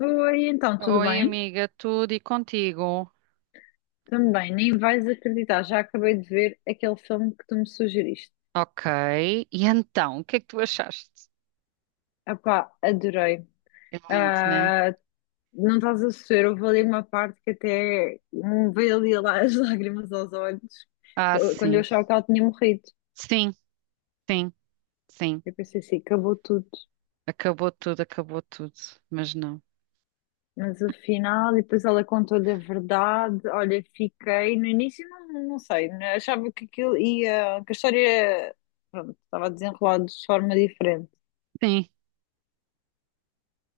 Oi, então, tudo Oi, bem? amiga, tudo e contigo? Também, nem vais acreditar, já acabei de ver aquele filme que tu me sugeriste. Ok. E então, o que é que tu achaste? Apá, adorei. É lindo, né? Ah, não estás a sofrer, houve ali uma parte que até me veio ali lá as lágrimas aos olhos, Ah, quando eu sim. achava que ela tinha morrido. Sim, sim, sim. Eu pensei assim, acabou tudo. Acabou tudo, acabou tudo. Mas não. Mas afinal, e depois ela contou-lhe a verdade. Olha, fiquei, no início não sei, né? Achava que aquilo ia, que a história, pronto, estava desenrolada de forma diferente. Sim.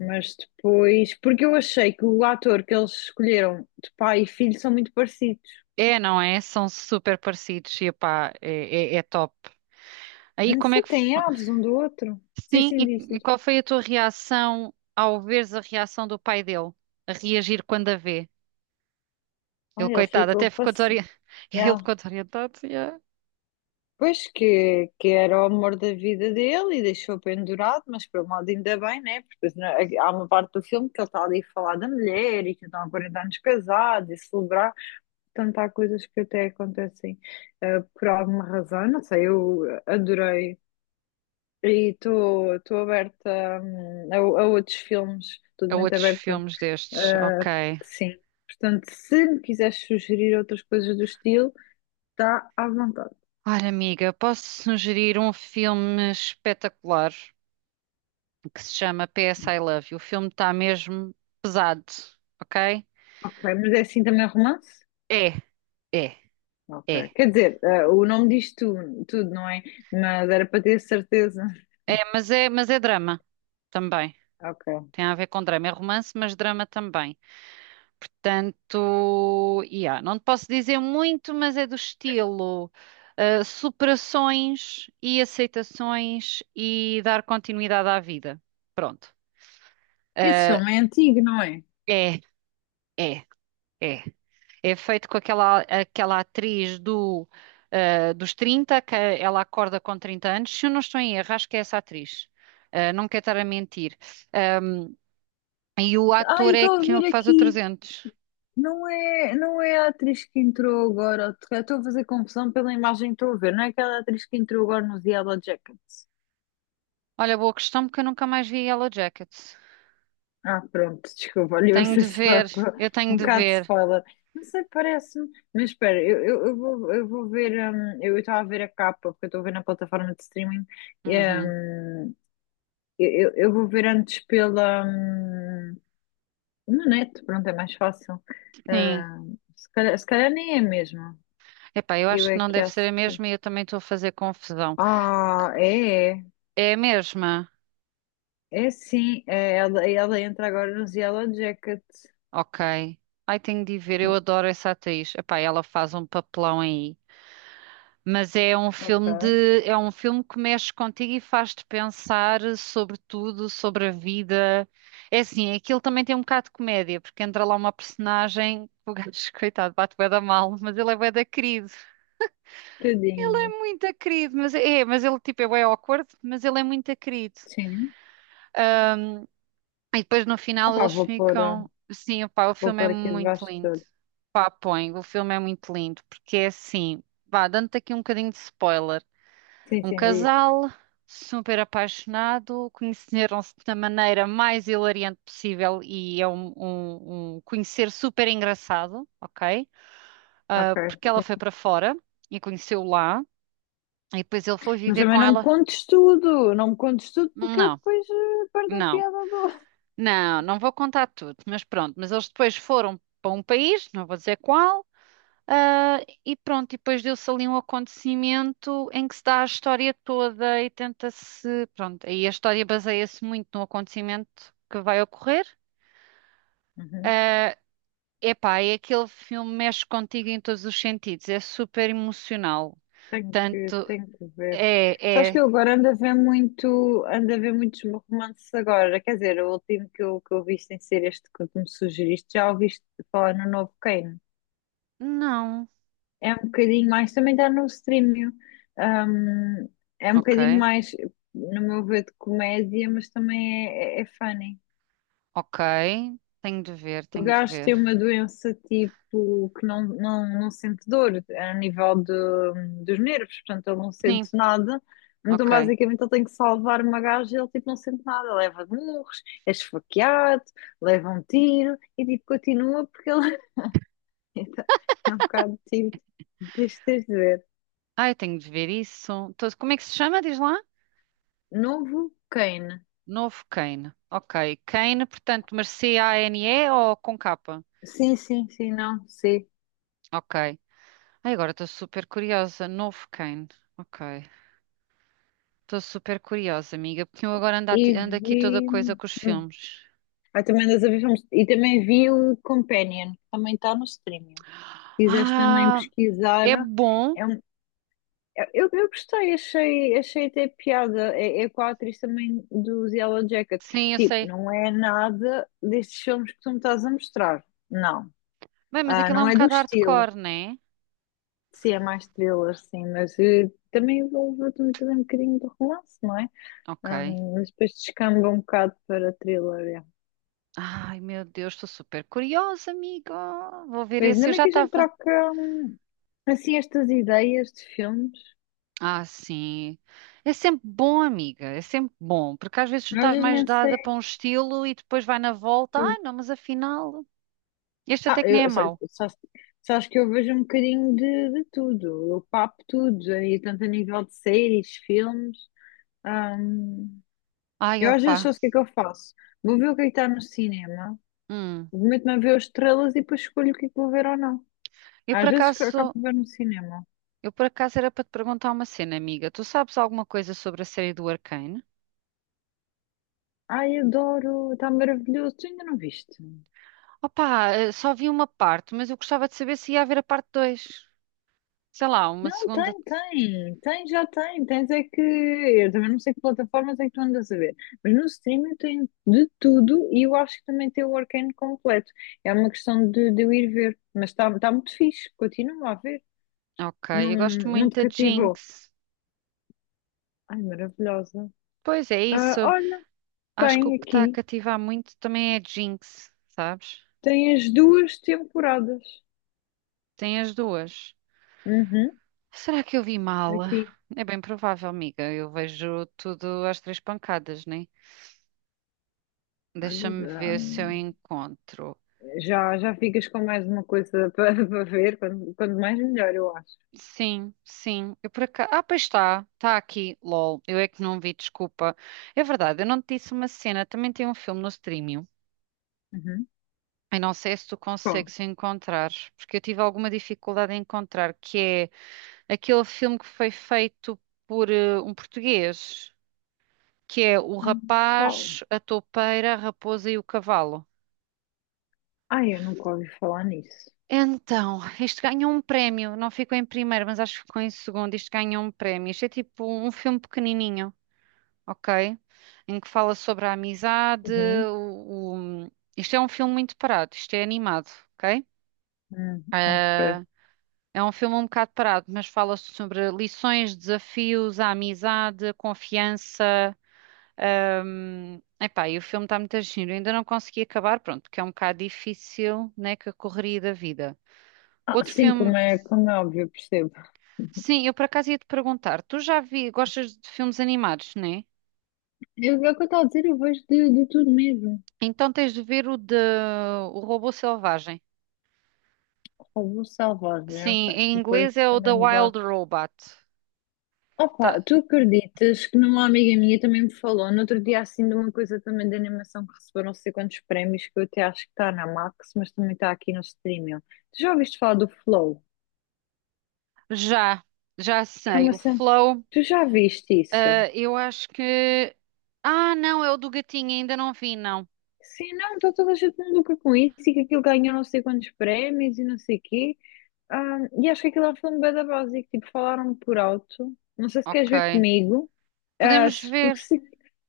Mas depois, porque eu achei que o ator que eles escolheram de pai e filho são muito parecidos. É, não é? São super parecidos. E epá, é top. Aí Não como é sei, que. Têm ares um do outro. Sim, Sim, sim, diz, e diz. qual foi a tua reação ao veres a reação do pai dele? A reagir quando a vê? Ah, Ele, ele coitado, ficou até ficou passado. desorientado. Ele Yeah. ficou desorientado. Yeah. Pois que era o amor da vida dele e deixou pendurado, mas por um lado ainda bem, né? Porque senão, há uma parte do filme que ele está ali a falar da mulher e que estão há 40 anos casados e celebrar. Portanto, há coisas que até acontecem por alguma razão. Não sei, eu adorei. E estou aberta, a outros filmes, A totalmente outros aberta. filmes destes, Ah, ok. sim. Portanto, se me quiseres sugerir outras coisas do estilo, está à vontade. Olha, amiga, posso sugerir um filme espetacular que se chama PS I Love You. O filme está mesmo pesado, ok? Ok, mas é assim também romance? É, é, Ok. é. Quer dizer, ah, o nome diz tu, tudo, não é? Mas era para ter certeza. É, mas é, mas é drama também. Ok. Tem a ver com drama. É romance, mas drama também. Portanto, yeah, não te posso dizer muito, mas é do estilo superações e aceitações e dar continuidade à vida. Pronto. Esse Uh, filme é antigo, não é? é, é. É. É feito com aquela atriz do, dos 30 que ela acorda com 30 anos. Se eu não estou em erro, acho que é essa atriz. Ah, não quero estar a mentir. Ahm, e o Ah, eu ator é estou a que ver faz o aqui. 300. Não é a atriz que entrou agora. Eu estou a fazer confusão pela imagem que estou a ver. Não é aquela atriz que entrou agora nos Yellow Jackets. Olha, boa questão, porque eu nunca mais vi Yellow Jackets. Ah, pronto, desculpa, olha, eu Tenho sei de só ver, com eu tenho um de bocado de ver. spoiler. Não sei, parece-me, mas espera, eu vou ver, eu estava a ver a capa, porque eu estou a ver na plataforma de streaming, e, Uhum. hum, eu vou ver antes pela, na net, pronto, é mais fácil. Sim. Ah, se calhar nem é mesmo, Epá, eu eu acho que é não que deve acho ser a que... mesma e eu também estou a fazer confusão. Ah, é, é, É a mesma? é sim, é, ela entra agora nos Yellow Jacket, Ok. Ai, tenho de ir ver, eu adoro essa atriz. Epá, ela faz um papelão aí. Mas é um filme ok, de, é um filme que mexe contigo e faz-te pensar sobre tudo, sobre a vida. É assim, aquilo também tem um bocado de comédia, porque entra lá uma personagem, o gajo, coitado, bate bué da mal, mas ele é bué da querido. Ele tadinho, é muito querido, mas é, mas ele tipo é bué awkward, mas ele é muito querido. sim. E depois no Ah, final pá, eles vou pôr, ah, ficam, sim, pá, o vou filme é pôr aqui muito debaixo de lindo. tudo. Pá, põe, o filme é muito lindo, porque é assim, vá, dando-te aqui um bocadinho de spoiler. Sim, Um sim, diz. casal super apaixonado, conheceram-se da maneira mais hilariante possível e é um, um conhecer super engraçado, ok? Ah, Ok. porque ela Sim, foi sim. para fora e conheceu lá e depois ele foi Mas viver também com não me ela. contes tudo. Não me contes tudo porque eu Não, depois perdo a não, piada do. não, não vou contar tudo, mas pronto. Mas eles depois foram para um país, não vou dizer qual. Ah, e pronto, e depois deu-se ali um acontecimento em que se dá a história toda e tenta-se. Pronto, aí a história baseia-se muito no acontecimento que vai ocorrer. Uhum. Ah, epá, é aquele filme que mexe contigo em todos os sentidos, é super emocional. Tenho que, Tanto tenho que ver. é, Sabes que é. eu agora ando a ver muito, ando a ver muitos romances agora. Quer dizer, o último que eu vi sem ser este que tu me sugeriste, já ouviste falar no novo Kane. Não. É um bocadinho mais, também está no streaming. Hum, é um Ok, bocadinho mais, no meu ver, de comédia, mas também é funny. ok. Tenho de ver, O tenho de gajo tem ver. uma doença tipo que não sente dor a nível de- dos nervos, portanto ele não Sim, sente nada. Então ok. basicamente ele tem que salvar uma gaja e ele tipo não sente nada, leva de murros, é esfaqueado, leva um tiro e tipo continua porque ele então, é um bocado tipo, deixa de ver. Ai, tenho de ver isso. Tô- Como é que se chama? Diz lá. Novo Kane. Novo Kane. Ok. Kane, portanto, mas C-A-N-E ou com capa? Sim, sim, sim, não, sim. Ok. Ai, agora estou super curiosa. Novo Kane. Ok. Estou super curiosa, amiga, porque eu agora ando, E ati- ando aqui toda vi. coisa com os hum, filmes. Ah, também andas a ver filmes. E também vi o Companion, que também está no streaming. Quiseste também Ah, é pesquisar. bom. É um- é, eu gostei, achei, achei até piada. É, é com a atriz também dos Yellow Jackets. Sim, eu Tipo, sei. não é nada destes filmes que tu me estás a mostrar. Não. Bem, mas Ah, aquilo é não um é do bocado estilo. hardcore, né? Sim, é mais thriller, sim, mas também envolve também um bocadinho de romance, não é? Ah, Ok. mas depois descamba um bocado para thriller. É. Ai, meu Deus, estou super curiosa, amiga. Vou ver Mas esse. ainda Eu bem já que a gente estava. troca assim estas ideias de filmes. Ah, sim. É sempre bom, amiga, é sempre bom, porque às vezes tu Nós estás mais nem dada para sei. um estilo e depois vai na volta, ai não, mas afinal, este Ah, até que nem é mau. Sabes que eu vejo um bocadinho de tudo, eu papo tudo, e tanto a nível de séries, filmes. hum, Ai, eu às vezes opá. só sei o que é que eu faço. Vou ver o que é que está no cinema, Hum. meto-me a ver as estrelas e depois escolho o que é que vou ver ou não. Eu por Às vezes que acabo acaso, de ver no cinema. eu por acaso era para te perguntar uma cena, amiga. Tu sabes alguma coisa sobre a série do Arcane? Ai, adoro, está maravilhoso, tu ainda não viste? Opá, só vi uma parte, mas eu gostava de saber se ia haver a parte 2. Sei lá, uma Não, segunda. tem, já tem. Tens é que. Eu também não sei que plataformas é que tu andas a ver, mas no streaming tem de tudo e eu acho que também tem o Arcane completo. É uma questão de eu ir ver, mas está tá muito fixe, continua a ver. Ok, Não, eu gosto não muito te da cativou. Jinx. Ai, maravilhosa. Pois é Ah, isso. olha, Acho que o tem que está a aqui, cativar muito também é a Jinx, sabes? tem as duas temporadas. Tem as duas. Uhum, Será que eu vi mal? aqui. É bem provável, amiga. Eu vejo tudo às três pancadas, né? Olha, Deixa-me ah, ver se eu encontro. já ficas com mais uma coisa para para ver, quando mais melhor, eu acho. Sim, sim. Eu por acaso... Ah, pois está. Está aqui. LOL. Eu é que não vi, desculpa. É verdade, eu não te disse uma cena. Também tem um filme no streaming. Uhum. Eu não sei se tu Qual? consegues encontrar, porque eu tive alguma dificuldade em encontrar, que é aquele filme que foi feito por um português. Que é o Ah, qual? rapaz, a toupeira, a raposa e o cavalo. Ah, eu nunca ouvi falar nisso. Então, isto ganhou um prémio. Não ficou em primeiro, mas acho que ficou em segundo. Isto ganhou um prémio. Isto é tipo um filme pequenininho, ok? Em que fala sobre a amizade. Uhum. O, o- Isto é um filme muito parado. Isto é animado, ok? Ok. Ah, é um filme um bocado parado, mas fala sobre lições, desafios, a amizade, a confiança. Epá, e o filme está muito giro, eu ainda não consegui acabar, pronto, porque é um bocado difícil, né, que a correria da vida. Ah, Outro sim, filme, como é óbvio, eu percebo. sim, eu por acaso ia te perguntar, tu já vi, gostas de filmes animados, né? Eu, é o que eu estou a dizer, eu vejo de tudo mesmo. Então tens de ver o de O Robô Selvagem. Robô selvagem, Sim, ok. em Vou pôr aqui inglês é o The também Wild debaixo. Robot. Tá, Opa, tu acreditas que numa amiga minha também me falou no outro dia assim de uma coisa também de animação que recebeu não sei quantos prémios, que eu até acho que está na Max, mas também está aqui no streaming. Tu já ouviste falar do Flow? já, já Que é sei. uma... O cena- Flow, tu já viste isso? Eu acho que. Ah, não, é o do gatinho, ainda não vi, não. Sim, não, está toda a gente maluca com isso e que aquilo ganhou não sei quantos prémios e não sei o quê. Ah, e acho que aquilo é um filme bué da básico, tipo, falaram por alto. Não sei se queres Ok. ver comigo. Ah, Podemos se- porque ver. se,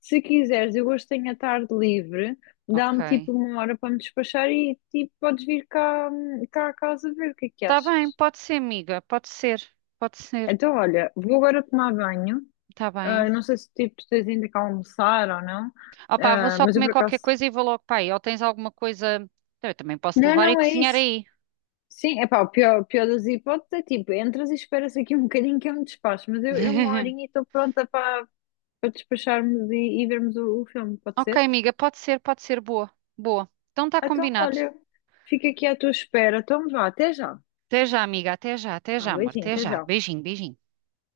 se quiseres, eu hoje tenho a tarde livre, Ok. dá-me tipo uma hora para me despachar e tipo, podes vir cá, cá a casa ver o que é que Tá bem, achas. pode ser, amiga. Pode ser. Pode ser. Então, olha, vou agora tomar banho. Tá bem. Ah, não sei se tipo, tu tens ainda que almoçar ou não. Opá, vou Ah, só mas eu comer por qualquer acaso. coisa e vou logo para aí. Ou tens alguma coisa. Eu também posso Não, levar e não, é cozinhar isso. aí. Sim, é pá, o pior das hipóteses é tipo, entras e esperas aqui um bocadinho que eu me despacho, mas eu uma horinha e estou pronta para para despacharmos e vermos o filme, pode Ok, ser? amiga, pode ser, pode ser. Boa. Boa. Então tá Então, combinado. olha, fica aqui à tua espera, então vá, até já. Até já, amiga. Até Ah, já, amor. beijinho, Até até já. já. Beijinho, beijinho.